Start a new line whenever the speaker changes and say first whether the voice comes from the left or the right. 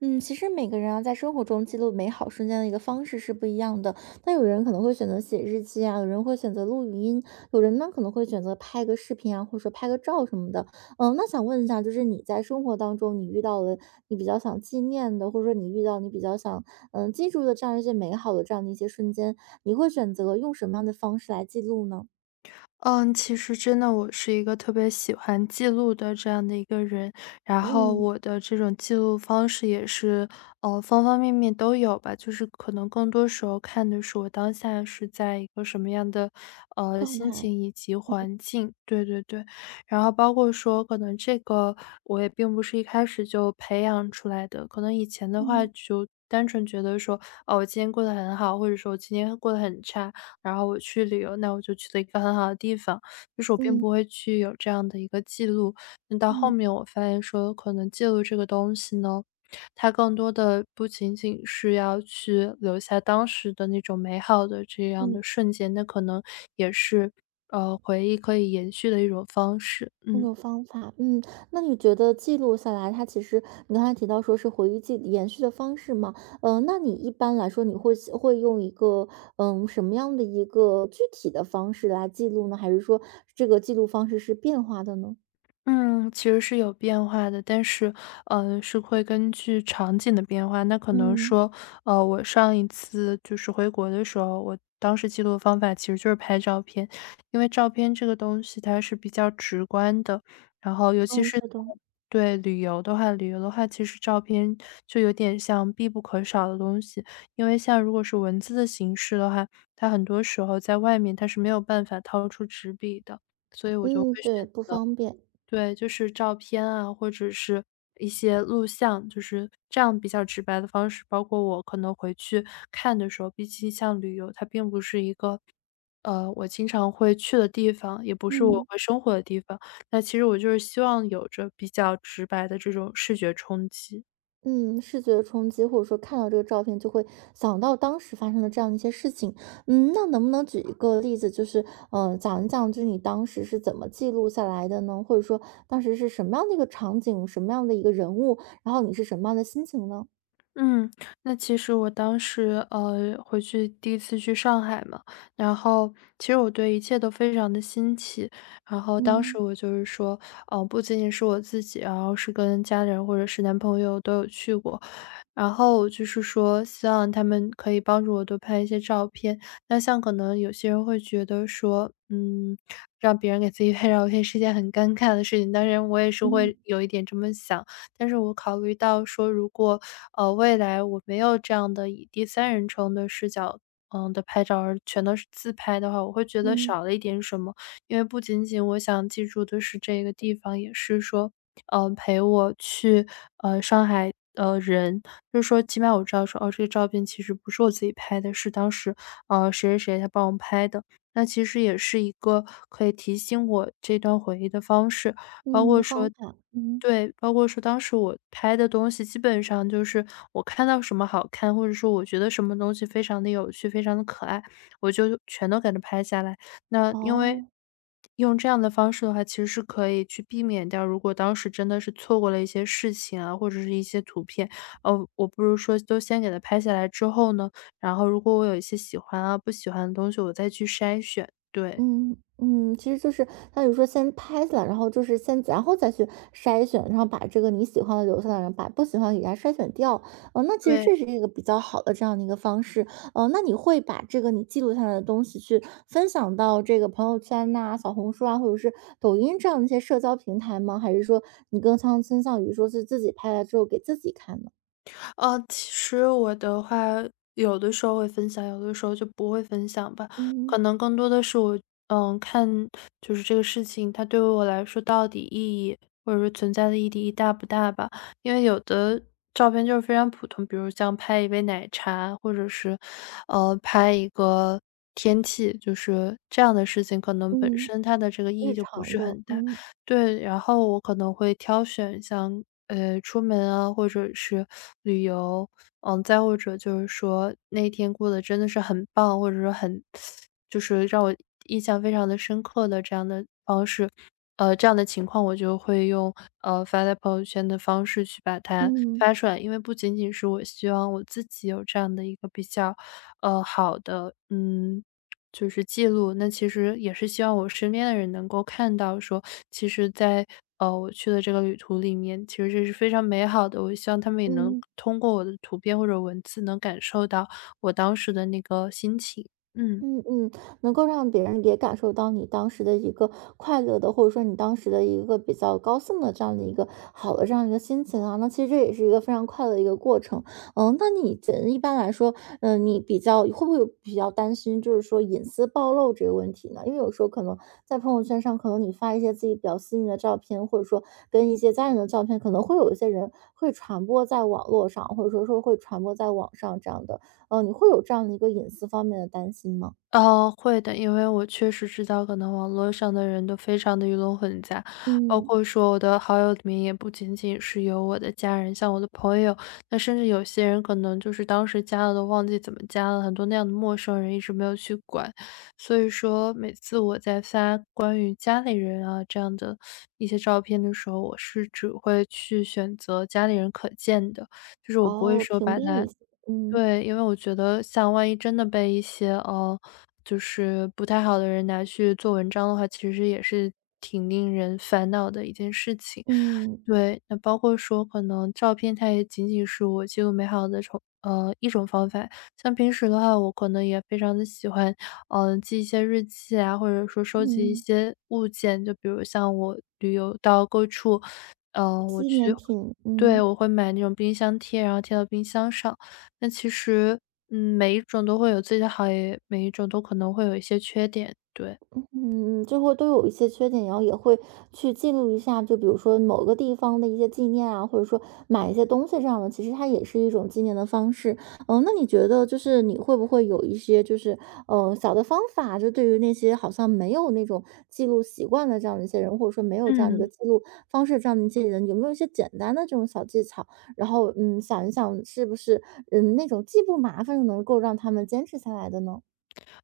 right: 嗯，其实每个人啊，在生活中记录美好瞬间的一个方式是不一样的。那有人可能会选择写日记啊，有人会选择录语音，有人呢可能会选择拍个视频啊，或者说拍个照什么的。那想问一下，就是你在生活当中，你遇到了你比较想纪念的，或者说你遇到你比较想记住的这样一些美好的这样的一些瞬间，你会选择用什么样的方式来记录呢？
left: 嗯，其实真的我是一个特别喜欢记录的这样的一个人，然后
right: 嗯，
left: 我的这种记录方式也是，方方面面都有吧。就是可能更多时候看的是我当下是在一个什么样的，
right: 状
left: 心
right: 态，
left: 情以及环境。对对对，然后包括说可能这个我也并不是一开始就培养出来的，可能以前的话
right: 嗯
left: 就单纯觉得说，哦，我今天过得很好，或者说我今天过得很差，然后我去旅游，那我就去了一个很好的地方，就是我并
right: 嗯
left: 不会去有这样的一个记录。那到后
right: 嗯
left: 面我发现说，可能记录这个东西呢，它更多的不仅仅是要去留下当时的那种美好的这样
right: 嗯。
left: 的瞬间，那可能也是回忆可以延续的一种方式。
right: 工
left: 嗯。
right: 有方法，嗯，那你觉得记录下来，它其实你刚才提到说是回忆记延续的方式吗？嗯、那你一般来说，你会用一个什么样的一个具体的方式来记录呢？还是说这个记录方式是变化的呢？
left: 嗯，其实是有变化的，但是，是会根据场景的变化。那可能
right: 嗯，
left: 说，我上一次就是回国的时候，我当时记录的方法其实就是拍照片，因为照片这个东西它是比较直观的，然后尤其
right: 哦，
left: 是
right: 是的，
left: 对旅游的话，旅游的话，其实照片就有点像必不可少的东西，因为像如果是文字的形式的话，它很多时候在外面它是没有办法掏出纸笔的，所以我就会
right: 嗯，对，
left: 选
right: 不方便，
left: 对，就是照片啊，或者是一些录像，就是这样比较直白的方式。包括我可能回去看的时候，毕竟像旅游，它并不是一个，我经常会去的地方，也不是我
right: 嗯。
left: 会生活的地方。那其实我就是希望有着比较直白的这种视觉冲击。
right: 嗯，视觉冲击，或者说看到这个照片就会想到当时发生的这样一些事情。那能不能举一个例子，就是讲一讲，就是你当时是怎么记录下来的呢？或者说当时是什么样的一个场景，什么样的一个人物，然后你是什么样的心情呢？
left: 嗯，那其实我当时，回去第一次去上海嘛，然后其实我对一切都非常的新奇。然后当时
right: 嗯
left: 我就是说，不仅仅是我自己，然后是跟家人或者是男朋友都有去过。然后我就是说希望他们可以帮助我多拍一些照片。那像可能有些人会觉得说，让别人给自己拍照片是件很尴尬的事情，当然我也是会
right: 嗯
left: 有一点这么想。但是我考虑到说如果未来我没有这样的以第三人称的视角，的拍照，而全都是自拍的话，我会觉得
right: 嗯
left: 少了一点什么。因为不仅仅我想记住的是这个地方，也是说，陪我去上海人，就是说起码我知道说，哦，这个照片其实不是我自己拍的，是当时谁谁谁他帮我拍的。那其实也是一个可以提醒我这段回忆的方式，包
right: 嗯，一
left: 括
right: 个方
left: 说
right: 法，嗯，
left: 对，包括说当时我拍的东西，基本上就是我看到什么好看，或者说我觉得什么东西非常的有趣、非常的可爱，我就全都给它拍下来。那因为
right: 哦。
left: 用这样的方式的话，其实是可以去避免掉，如果当时真的是错过了一些事情啊，或者是一些图片，哦，我不如说都先给它拍下来之后呢，然后如果我有一些喜欢啊、不喜欢的东西，我再去筛选，对。
right: 嗯嗯，其实就是他有说先拍下来，然后就是先，然后再去筛选，然后把这个你喜欢的留下来，然后把不喜欢的给它筛选掉。嗯、那其实
left: 对。
right: 这是一个比较好的这样的一个方式。嗯、那你会把这个你记录下来的东西去分享到这个朋友圈呐、小红书啊，或者是抖音这样的一些社交平台吗？还是说你更倾向于说是自己拍了之后给自己看呢？
left: 其实我的话，有的时候会分享，有的时候就不会分享吧。
right: 嗯
left: 可能更多的是我，看就是这个事情它对于我来说到底意义，或者说存在的意义大不大吧。因为有的照片就是非常普通，比如像拍一杯奶茶，或者是，拍一个天气，就是这样的事情，可能本
right: 嗯，
left: 身它的这个意义
right: 日
left: 就不
right: 常
left: 是
right: 的，
left: 很大。
right: 嗯
left: 对，然后我可能会挑选像出门啊，或者是旅游，再或者就是说那天过得真的是很棒，或者说很就是让我印象非常的深刻的这样的方式，这样的情况我就会用发在朋友圈的方式去把它
right: 嗯
left: 发出来，因为不仅仅是我希望我自己有这样的一个比较好的就是记录，那其实也是希望我身边的人能够看到说，其实在，我去的这个旅途里面，其实这是非常美好的。我希望他们也能
right: 嗯。
left: 通过我的图片或者文字能感受到我当时的那个心情，嗯。
right: 嗯嗯，能够让别人也感受到你当时的一个快乐的，或者说你当时的一个比较高兴的这样的一个好的这样一个心情啊，那其实这也是一个非常快乐的一个过程。那你这一般来说，你比较会不会有比较担心，就是说隐私暴露这个问题呢？因为有时候可能在朋友圈上，可能你发一些自己比较私密的照片，或者说跟一些家人的照片，可能会有一些人会传播在网络上，或者说会传播在网上这样的。你会有这样的一个隐私方面的担心吗？
left: 哦，会的，因为我确实知道，可能网络上的人都非常的鱼龙混杂，包
right: 嗯，
left: 括说我的好友里面也不仅仅是有我的家人，像我的朋友，那甚至有些人可能就是当时加了都忘记怎么加了，很多那样的陌生人一直没有去管，所以说每次我在发关于家里人啊这样的一些照片的时候，我是只会去选择家里人可见的，就是我不会
right: 哦，
left: 说
right: 屏
left: 把
right: 蔽
left: 它
right: 一些，嗯
left: 对，因为我觉得像万一真的被一些，就是不太好的人拿去做文章的话，其实也是挺令人烦恼的一件事情。
right: 嗯
left: 对，那包括说可能照片它也仅仅是我记录美好的从一种方法。像平时的话，我可能也非常的喜欢，记一些日记啊，或者说收集一
right: 嗯，
left: 些物件，就比如像我旅游到各处，我
right: 纪
left: 去
right: 念品，
left: 对，
right: 嗯。
left: 我会买那种冰箱贴，然后贴到冰箱上。那其实，每一种都会有自己的好，也每一种都可能会有一些缺点，对。
right: 嗯，就会都有一些缺点，然后也会去记录一下，就比如说某个地方的一些纪念啊，或者说买一些东西这样的，其实它也是一种纪念的方式。那你觉得就是你会不会有一些就是小的方法，就对于那些好像没有那种记录习惯的这样的一些人，或者说没有这样的一个
left: 嗯。
right: 记录方式这样的一些人，有没有一些简单的这种小技巧？然后想一想是不是那种既不麻烦又能够让他们坚持下来的呢？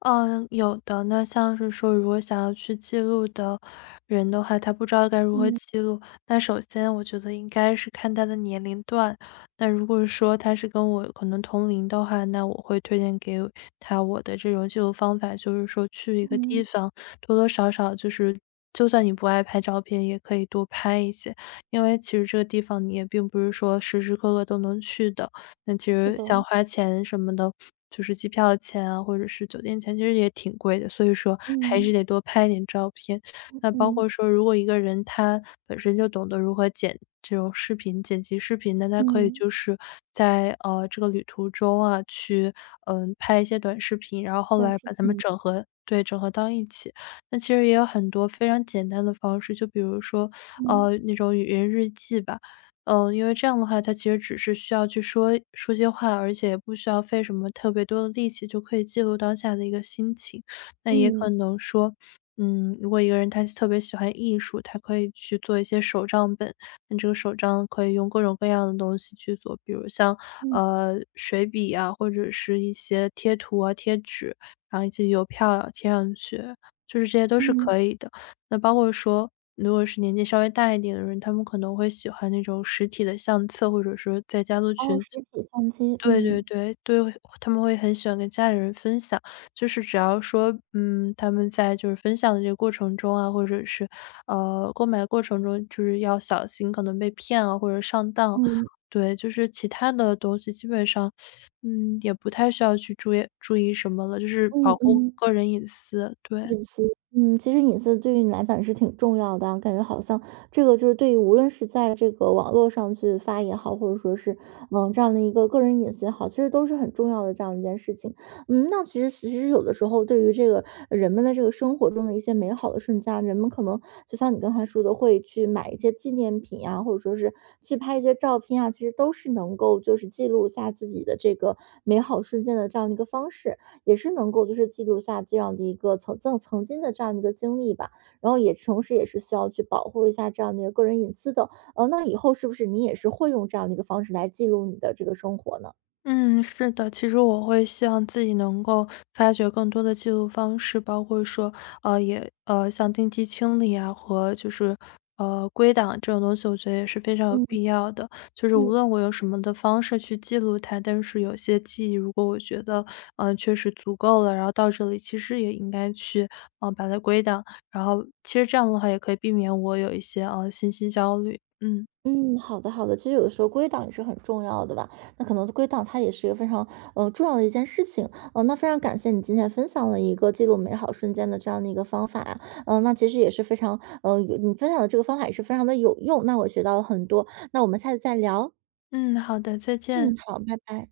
left: 嗯，有的。那像是说，如果想要去记录的人的话，他不知道该如何
right: 嗯
left: 记录。那首先，我觉得应该是看他的年龄段。那如果说他是跟我可能同龄的话，那我会推荐给他我的这种记录方法，就是说去一个地
right: 嗯，
left: 方，多多少少就是。就算你不爱拍照片，也可以多拍一些，因为其实这个地方你也并不是说时时刻刻都能去的。那其
right: 是
left: 实
right: 的，
left: 像花钱什么的，就是机票钱啊，或者是酒店钱，其实也挺贵的，所以说还
right: 嗯。
left: 是得多拍点照片。那包
right: 嗯，
left: 括说，如果一个人他本身就懂得如何剪这种视频、剪辑视频，那他可以
right: 嗯，
left: 就是在这个旅途中啊，去拍一些短视频，然后后
right: 短
left: 来
right: 视
left: 把它们
right: 频，
left: 整合。对，整合到一起，那其实也有很多非常简单的方式，就比如说，
right: 嗯，
left: 那种语音日记吧，因为这样的话，他其实只是需要去说说些话，而且也不需要费什么特别多的力气，就可以记录当下的一个心情。那也可
right: 嗯，
left: 能说，如果一个人他特别喜欢艺术，他可以去做一些手账本，那这个手账可以用各种各样的东西去做，比如像
right: 嗯，
left: 水笔啊，或者是一些贴图啊、贴纸，然后以及邮票啊贴上去，就是这些都是
right: 嗯，
left: 可以的。那包括说，如果是年纪稍微大一点的人，他们可能会喜欢那种实体的相册，或者说在家族
right: 哦，
left: 群
right: 实体相机，
left: 对
right: 嗯，
left: 对对对，他们会很喜欢跟家里人分享。就是只要说，他们在就是分享的这个过程中啊，或者是，购买的过程中，就是要小心可能被骗啊，或者上当啊。
right: 嗯，
left: 对，就是其他的东西基本上，也不太需要去注意注意什么了，就是
right: 嗯
left: 保护
right: 嗯。
left: 个人隐私，对。
right: 隐私，嗯，其实隐私对于你来讲也是挺重要的啊，感觉好像这个就是对于无论是在这个网络上去发也好，或者说是这样的一个个人隐私也好，其实都是很重要的这样一件事情。那其实有的时候对于这个人们的这个生活中的一些美好的瞬间啊，人们可能就像你刚才说的，会去买一些纪念品啊，或者说是去拍一些照片啊，其实都是能够就是记录下自己的这个美好瞬间的这样的一个方式。也是能够就是记录下这样的一个曾经的这样的一个经历吧，然后也同时也是需要去保护一下这样的一个个人隐私的。那以后是不是你也是会用这样的一个方式来记录你的这个生活呢？
left: 嗯，是的，其实我会希望自己能够发掘更多的记录方式，包括说，也像定期清理啊，和就是归档这种东西，我觉得也是非常有必
right: 嗯
left: 要的。就是无
right: 嗯
left: 论我用什么的方式去记录它，但是有些记忆，如果我觉得确实足够了，然后到这里，其实也应该去把它归档，然后其实这样的话也可以避免我有一些信息焦虑。嗯
right: 嗯，好的好的。其实有的时候归档也是很重要的吧，那可能归档它也是一个非常重要的一件事情。那非常感谢你今天分享了一个记录美好瞬间的这样的一个方法呀、嗯、那其实也是非常有你分享的这个方法也是非常的有用，那我学到了很多。那我们下次再聊。
left: 嗯，好的，再见。
right: 嗯，好，拜拜。